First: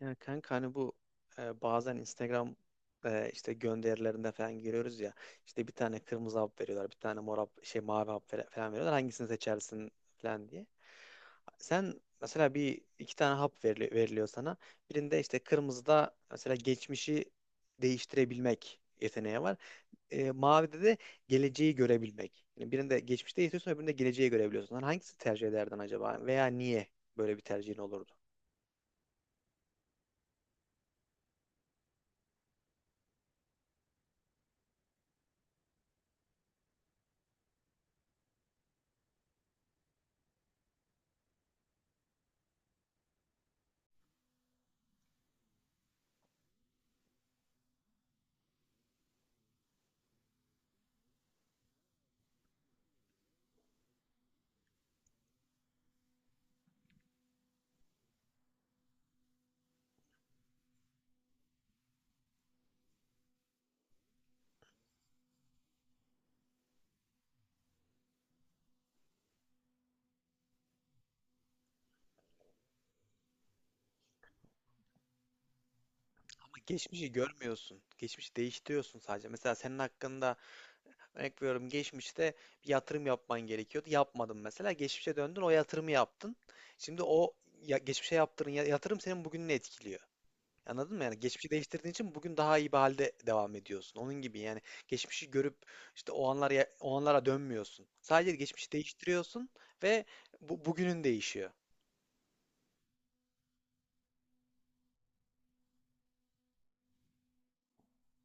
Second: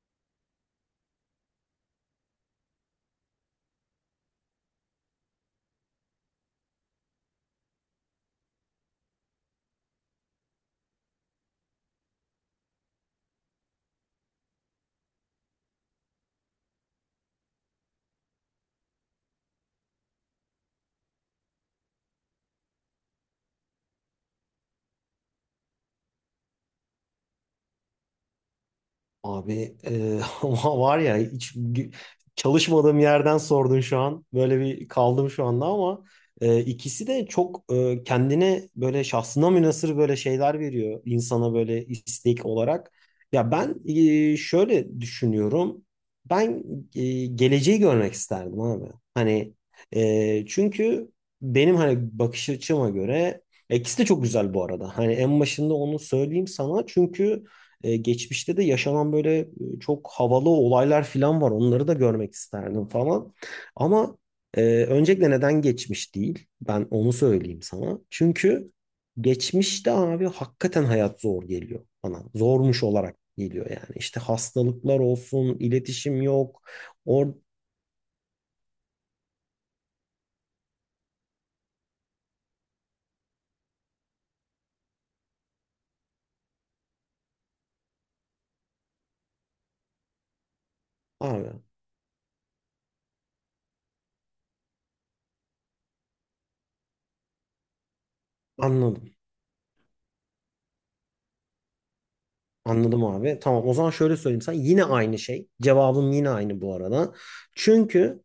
Ya kanka hani bu bazen Instagram işte gönderilerinde falan görüyoruz ya işte bir tane kırmızı hap veriyorlar, bir tane mor hap, şey, mavi hap falan veriyorlar, hangisini seçersin falan diye. Sen mesela bir iki tane hap veriliyor sana, birinde işte kırmızıda mesela geçmişi değiştirebilmek yeteneği var. Mavide de geleceği görebilmek. Yani birinde geçmişte yetiyorsun, öbüründe geleceği görebiliyorsun. Hani hangisini tercih ederdin acaba, veya niye böyle bir tercihin olurdu? Abi, e, ama var ya hiç çalışmadığım yerden sordun şu an. Böyle bir kaldım şu anda ama ikisi de çok kendine böyle şahsına münhasır böyle şeyler veriyor insana böyle istek olarak. Ya ben şöyle düşünüyorum. Ben geleceği görmek isterdim abi. Hani çünkü benim hani bakış açıma göre ikisi de çok güzel bu arada. Hani en başında onu söyleyeyim sana çünkü geçmişte de yaşanan böyle çok havalı olaylar falan var. Onları da görmek isterdim falan. Ama öncelikle neden geçmiş değil? Ben onu söyleyeyim sana. Çünkü geçmişte abi hakikaten hayat zor geliyor bana. Zormuş olarak geliyor yani. İşte hastalıklar olsun, iletişim yok. Geçmişi Or görmüyorsun. Geçmişi değiştiriyorsun sadece. Mesela senin hakkında örnek veriyorum, geçmişte bir yatırım yapman gerekiyordu. Yapmadın mesela. Geçmişe döndün, o yatırımı yaptın. Şimdi o ya, geçmişe yaptığın yatırım senin bugününü etkiliyor. Anladın mı? Yani geçmişi Abi değiştirdiğin için bugün daha iyi bir halde devam ediyorsun. Onun gibi yani, geçmişi görüp işte o anlara dönmüyorsun. Sadece geçmişi anladım. değiştiriyorsun ve bugünün değişiyor. Anladım abi. Tamam, o zaman şöyle söyleyeyim sana. Yine aynı şey. Cevabım yine aynı bu arada. Çünkü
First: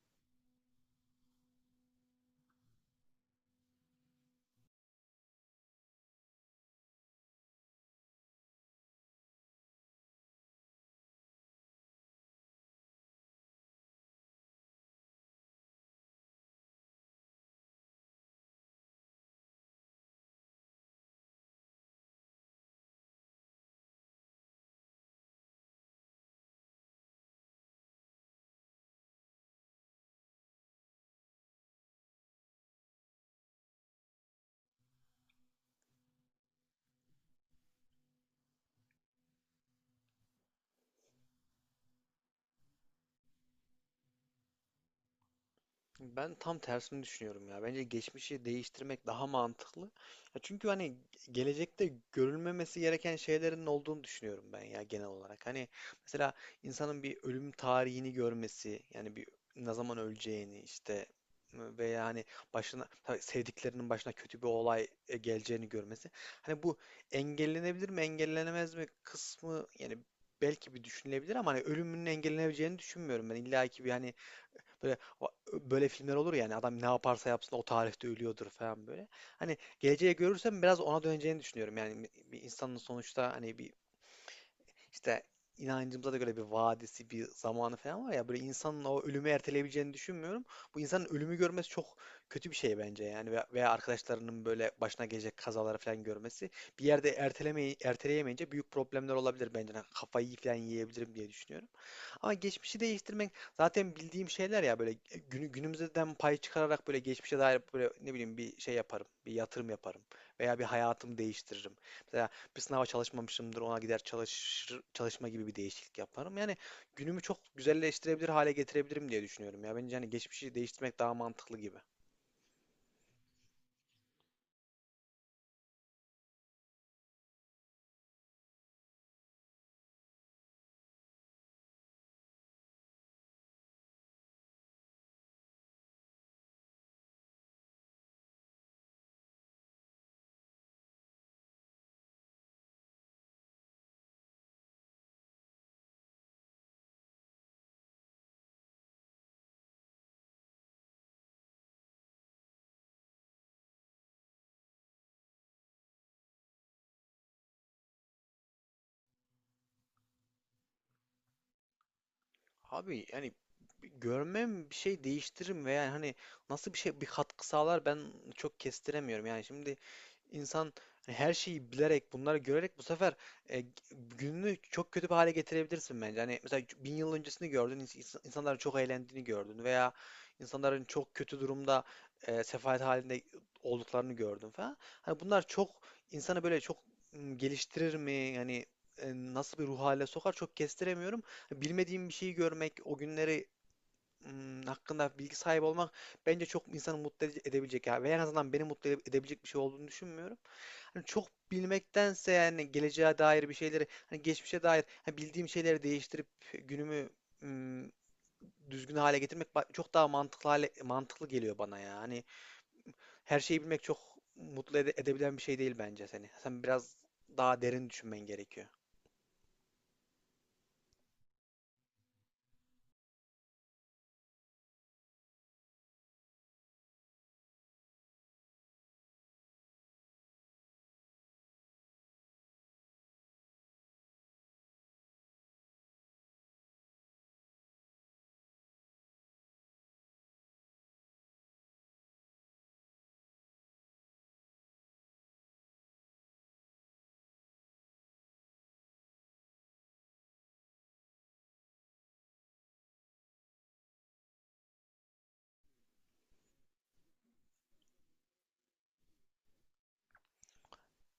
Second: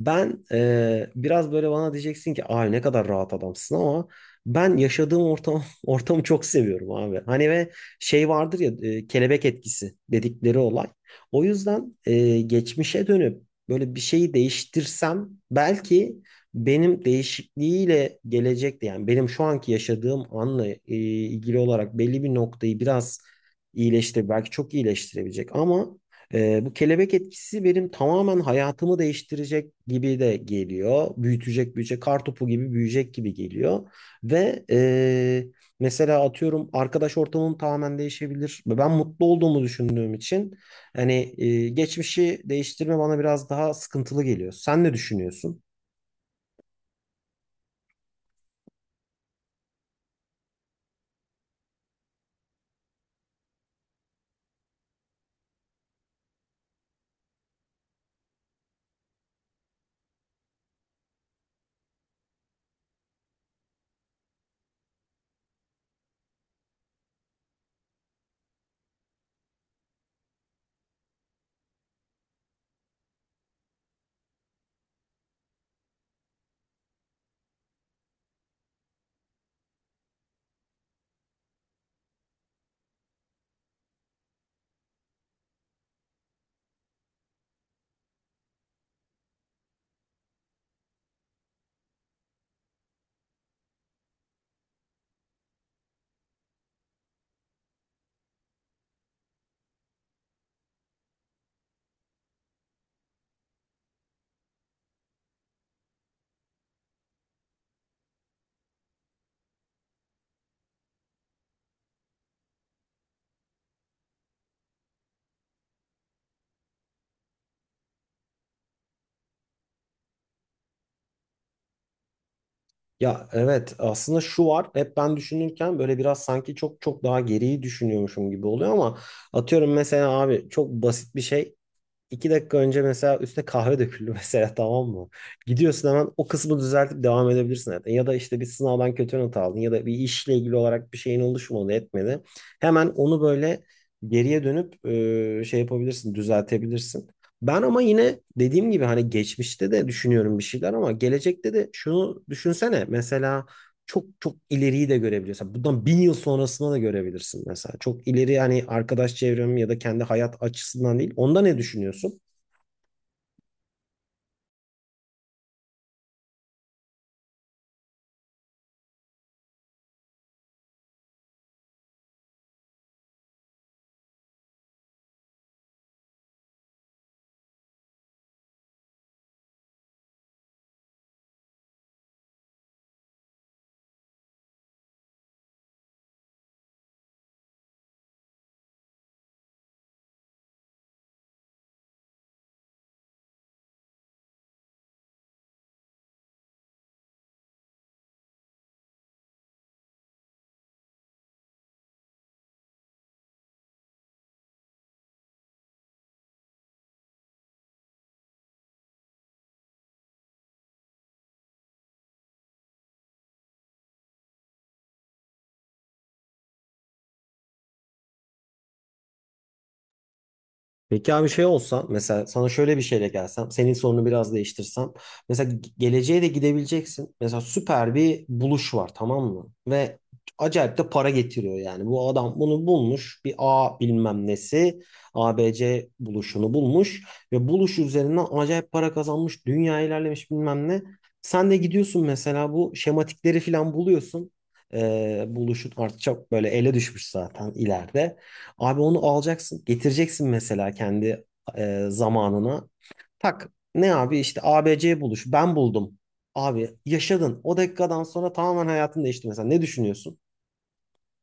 ben biraz böyle bana diyeceksin ki ay ne kadar rahat adamsın, ama ben yaşadığım ortam ortamı çok seviyorum abi. Hani ve şey vardır ya, kelebek etkisi dedikleri olay. O yüzden geçmişe dönüp böyle bir şeyi değiştirsem, belki benim değişikliğiyle gelecekte, yani benim şu anki yaşadığım anla ilgili olarak belli bir noktayı biraz iyileştir, belki çok iyileştirebilecek, ama bu kelebek etkisi benim tamamen hayatımı değiştirecek gibi de geliyor. Büyütecek, büyüyecek, kartopu gibi büyüyecek gibi geliyor. Ve mesela atıyorum, arkadaş ortamım tamamen değişebilir. Ve ben mutlu olduğumu düşündüğüm için hani geçmişi değiştirme bana biraz daha sıkıntılı geliyor. Sen ne düşünüyorsun? Ben tam tersini düşünüyorum ya. Bence geçmişi değiştirmek daha mantıklı. Ya çünkü hani gelecekte görülmemesi gereken şeylerin olduğunu düşünüyorum ben ya, genel olarak. Hani mesela insanın bir ölüm tarihini görmesi, yani bir ne zaman öleceğini işte, veya hani başına, tabii sevdiklerinin başına kötü bir olay geleceğini görmesi. Hani bu engellenebilir mi, engellenemez mi kısmı yani belki bir düşünülebilir, ama hani ölümünün engellenebileceğini düşünmüyorum ben. İlla ki bir, hani böyle böyle filmler olur yani, adam ne yaparsa yapsın o tarihte ölüyordur falan, böyle. Hani geleceği görürsem biraz ona döneceğini düşünüyorum. Yani bir insanın sonuçta hani bir işte, inancımıza da göre bir vadisi, bir zamanı falan var ya, böyle insanın o ölümü erteleyebileceğini düşünmüyorum. Bu insanın ölümü görmesi çok kötü bir şey bence yani, veya arkadaşlarının böyle başına gelecek kazaları falan görmesi, bir yerde ertelemeyi erteleyemeyince büyük problemler olabilir bence. Yani kafayı falan yiyebilirim diye düşünüyorum. Ama geçmişi değiştirmek, zaten bildiğim şeyler ya, böyle günümüzden pay çıkararak böyle geçmişe dair, böyle ne bileyim bir şey yaparım. Bir yatırım yaparım. Veya bir hayatımı değiştiririm. Mesela bir sınava çalışmamışımdır, ona gider çalışma gibi bir değişiklik yaparım. Yani günümü çok güzelleştirebilir hale getirebilirim diye düşünüyorum ya. Bence hani geçmişi değiştirmek daha mantıklı gibi. Ya evet, aslında şu var, hep ben düşünürken böyle biraz sanki çok çok daha geriyi düşünüyormuşum gibi oluyor, ama atıyorum mesela abi, çok basit bir şey. 2 dakika önce mesela üstüne kahve döküldü mesela, tamam mı? Gidiyorsun, hemen o kısmı düzeltip devam edebilirsin zaten. Ya da işte bir sınavdan kötü not aldın, ya da bir işle ilgili olarak bir şeyin oluşmadı, etmedi. Hemen onu böyle geriye dönüp şey yapabilirsin, düzeltebilirsin. Ben ama yine dediğim gibi hani geçmişte de düşünüyorum bir şeyler, ama gelecekte de şunu düşünsene. Mesela çok çok ileriyi de görebiliyorsun. Bundan 1.000 yıl sonrasına da görebilirsin mesela. Çok ileri yani, arkadaş çevrem ya da kendi hayat açısından değil. Onda ne düşünüyorsun? Abi yani görmem bir şey değiştirir mi, veya hani nasıl bir şey, bir katkı sağlar, ben çok kestiremiyorum. Yani şimdi insan hani her şeyi bilerek, bunları görerek bu sefer e, gününü çok kötü bir hale getirebilirsin bence. Hani mesela 1.000 yıl öncesini gördün, insanların çok eğlendiğini gördün, veya insanların çok kötü durumda, sefalet halinde olduklarını gördün falan. Hani bunlar çok, insanı böyle çok geliştirir mi? Yani nasıl bir ruh haline sokar, çok kestiremiyorum. Bilmediğim bir şeyi görmek, o günleri hakkında bilgi sahibi olmak bence çok insanı mutlu edebilecek ya. Ve en azından beni mutlu edebilecek bir şey olduğunu düşünmüyorum. Hani çok bilmektense yani, geleceğe dair bir şeyleri, hani geçmişe dair hani bildiğim şeyleri değiştirip günümü hmm, düzgün hale getirmek çok daha mantıklı geliyor bana ya. Hani her şeyi bilmek çok mutlu edebilen bir şey değil bence seni. Sen biraz daha derin düşünmen gerekiyor. Peki abi, şey olsan mesela, sana şöyle bir şeyle gelsem, senin sorunu biraz değiştirsem, mesela geleceğe de gidebileceksin. Mesela süper bir buluş var, tamam mı, ve acayip de para getiriyor. Yani bu adam bunu bulmuş, bir A bilmem nesi, ABC buluşunu bulmuş ve buluş üzerinden acayip para kazanmış, dünya ilerlemiş bilmem ne. Sen de gidiyorsun mesela, bu şematikleri falan buluyorsun. Buluşun artık çok böyle ele düşmüş zaten ileride. Abi onu alacaksın, getireceksin mesela kendi zamanına. Tak ne abi, işte A B ABC buluş, ben buldum. Abi yaşadın. O dakikadan sonra tamamen hayatın değişti mesela. Ne düşünüyorsun?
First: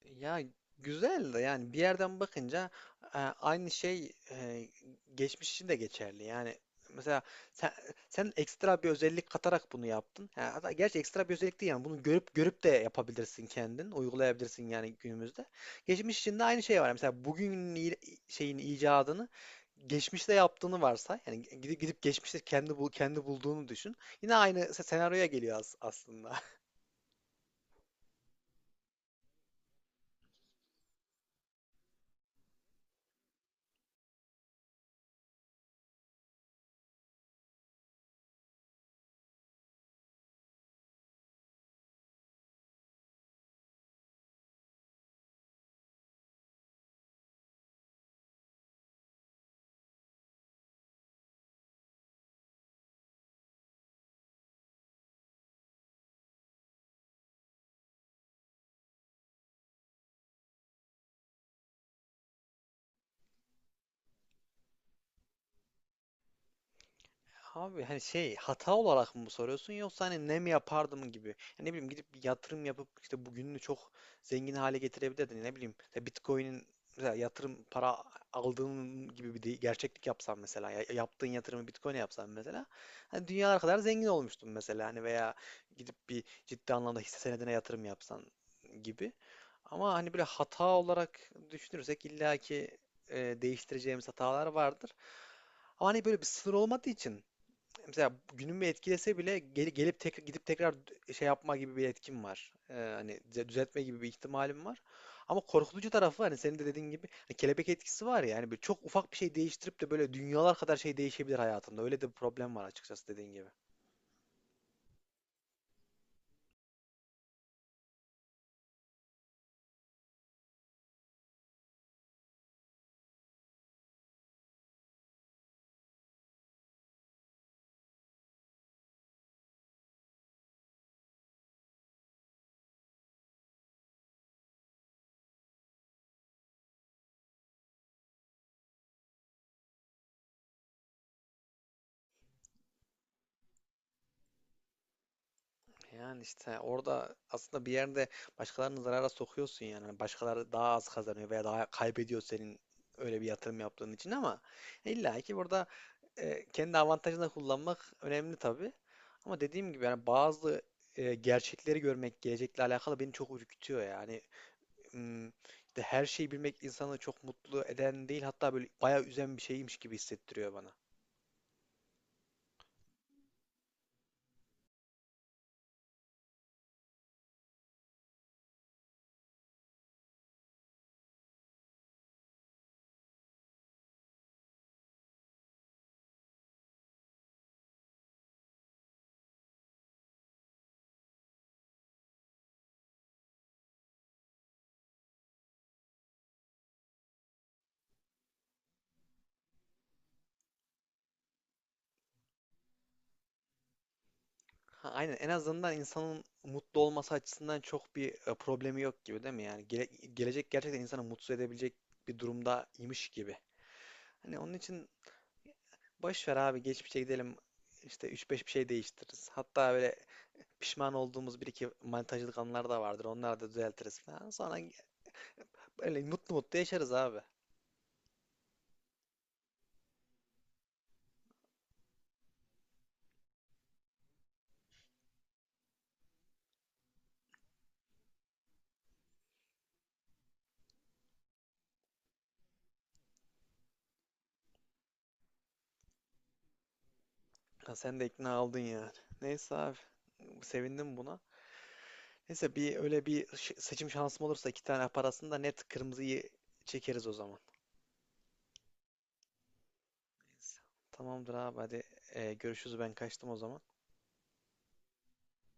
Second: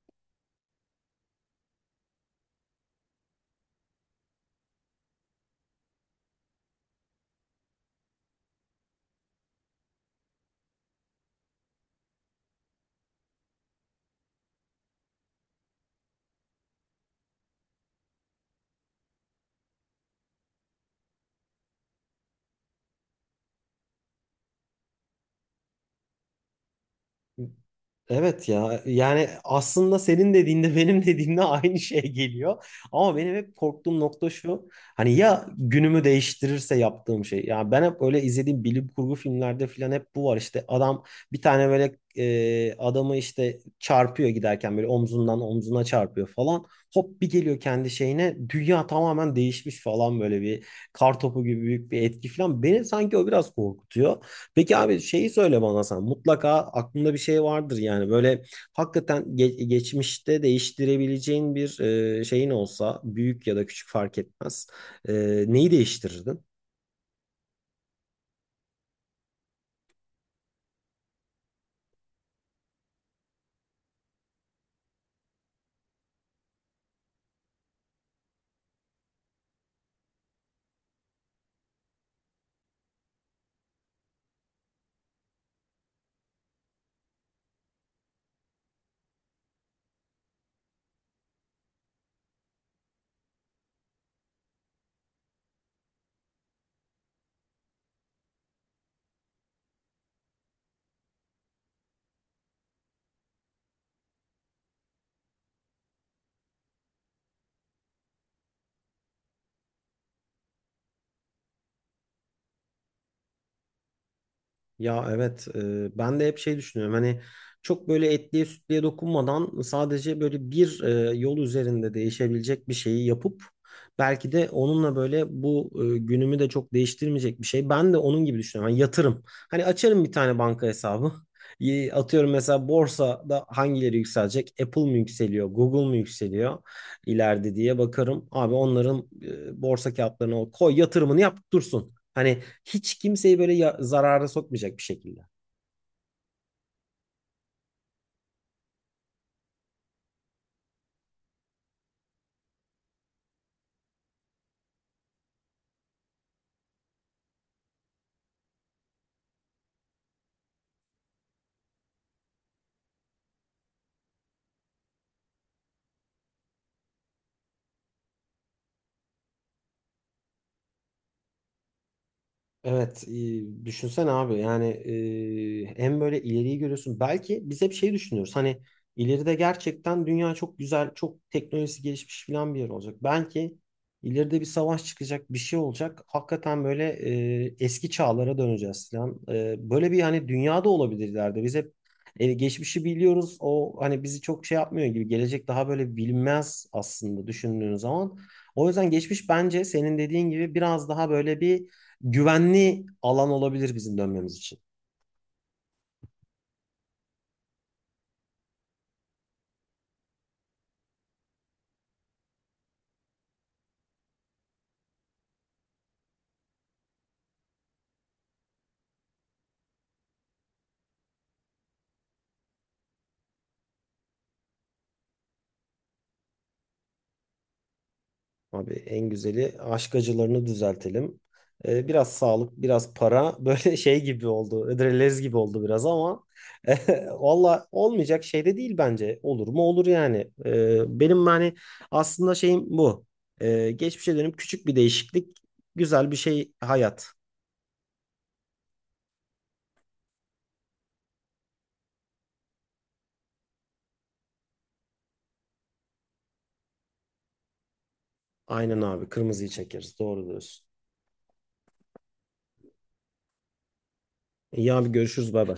Ya güzel de yani, bir yerden bakınca aynı şey geçmiş için de geçerli. Yani mesela sen, sen ekstra bir özellik katarak bunu yaptın. Ha, hatta gerçi ekstra bir özellik değil yani, bunu görüp görüp de yapabilirsin kendin, uygulayabilirsin yani günümüzde. Geçmiş için de aynı şey var. Mesela şeyin icadını geçmişte yaptığını varsay. Yani gidip gidip geçmişte kendi bulduğunu düşün. Yine aynı senaryoya geliyor aslında. Evet ya, yani aslında senin dediğinde benim dediğimde aynı şey geliyor. Ama benim hep korktuğum nokta şu. Hani ya günümü değiştirirse yaptığım şey. Ya ben hep öyle izlediğim bilim kurgu filmlerde falan hep bu var. İşte adam bir tane böyle adamı, işte çarpıyor giderken, böyle omzundan omzuna çarpıyor falan. Hop bir geliyor kendi şeyine, dünya tamamen değişmiş falan, böyle bir kar topu gibi büyük bir etki falan. Beni sanki o biraz korkutuyor. Peki abi, şeyi söyle bana sen. Mutlaka aklında bir şey vardır yani. Böyle hakikaten geçmişte değiştirebileceğin bir şeyin olsa, büyük ya da küçük fark etmez. E, Neyi değiştirirdin? Abi hani şey, hata olarak mı soruyorsun, yoksa hani ne mi yapardım gibi. Yani ne bileyim, gidip bir yatırım yapıp işte bugününü çok zengin hale getirebilirdin. Ne bileyim ya, Bitcoin'in mesela yatırım para aldığın gibi bir gerçeklik yapsam mesela, yaptığın yatırımı Bitcoin'e yapsam mesela, hani dünyalar kadar zengin olmuştun mesela, hani veya gidip bir ciddi anlamda hisse senedine yatırım yapsan gibi. Ama hani böyle hata olarak düşünürsek illaki e, değiştireceğimiz hatalar vardır. Ama hani böyle bir sınır olmadığı için, mesela günümü etkilese bile gelip gidip tekrar şey yapma gibi bir etkim var. Hani düzeltme gibi bir ihtimalim var. Ama korkutucu tarafı, hani senin de dediğin gibi hani kelebek etkisi var ya. Yani böyle çok ufak bir şey değiştirip de böyle dünyalar kadar şey değişebilir hayatında. Öyle de bir problem var açıkçası, dediğin gibi. Ya evet, ben de hep şey düşünüyorum, hani çok böyle etliye sütlüye dokunmadan, sadece böyle bir yol üzerinde değişebilecek bir şeyi yapıp, belki de onunla böyle bu günümü de çok değiştirmeyecek bir şey. Ben de onun gibi düşünüyorum. Hani yatırım. Hani açarım bir tane banka hesabı. Atıyorum mesela, borsada hangileri yükselecek? Apple mı yükseliyor? Google mu yükseliyor ileride diye bakarım. Abi onların borsa kağıtlarına koy yatırımını, yap dursun. Hani hiç kimseyi böyle zarara sokmayacak bir şekilde. Yani işte orada aslında bir yerde başkalarını zarara sokuyorsun yani. Hani başkaları daha az kazanıyor veya daha kaybediyor senin öyle bir yatırım yaptığın için, ama illa ki burada kendi avantajını kullanmak önemli tabii. Ama dediğim gibi yani, bazı gerçekleri görmek, gelecekle alakalı beni çok ürkütüyor yani. Hmm, işte her şeyi bilmek insanı çok mutlu eden değil, hatta böyle bayağı üzen bir şeymiş gibi hissettiriyor bana. Evet, düşünsene abi, yani hem böyle ileriyi görüyorsun. Belki biz hep şey düşünüyoruz, hani ileride gerçekten dünya çok güzel, çok teknolojisi gelişmiş falan bir yer olacak. Belki ileride bir savaş çıkacak, bir şey olacak. Hakikaten böyle eski çağlara döneceğiz falan. Böyle bir hani dünyada olabilir ileride. Biz hep geçmişi biliyoruz. O hani bizi çok şey yapmıyor gibi. Gelecek daha böyle bilinmez aslında düşündüğün zaman. O yüzden geçmiş, bence senin dediğin gibi, biraz daha böyle bir güvenli alan olabilir bizim dönmemiz için. Ha, aynen, en azından insanın mutlu olması açısından çok bir problemi yok gibi, değil mi? Yani gelecek gerçekten insanı mutsuz edebilecek bir durumdaymış gibi. Hani onun için boş ver abi, geçmişe gidelim, işte üç beş bir şey değiştiririz. Hatta böyle pişman olduğumuz bir iki manitacılık anlar da vardır. Onları da düzeltiriz falan. Sonra böyle mutlu mutlu yaşarız abi. Abi en güzeli, aşk acılarını düzeltelim. Biraz sağlık, biraz para, böyle şey gibi oldu. Ödrelez gibi oldu biraz ama, valla olmayacak şey de değil bence. Olur mu, olur yani. Benim hani aslında şeyim bu. Geçmişe dönüp küçük bir değişiklik, güzel bir şey hayat. Ha, sen de ikna oldun yani. Neyse abi, sevindim buna. Neyse, bir öyle bir seçim şansım olursa, iki tane parasını da net kırmızıyı çekeriz o zaman. Aynen abi, kırmızıyı çekeriz. Doğru Neyse. diyorsun. Tamamdır abi, hadi görüşürüz, ben kaçtım o zaman. İyi abi, görüşürüz, bay bay.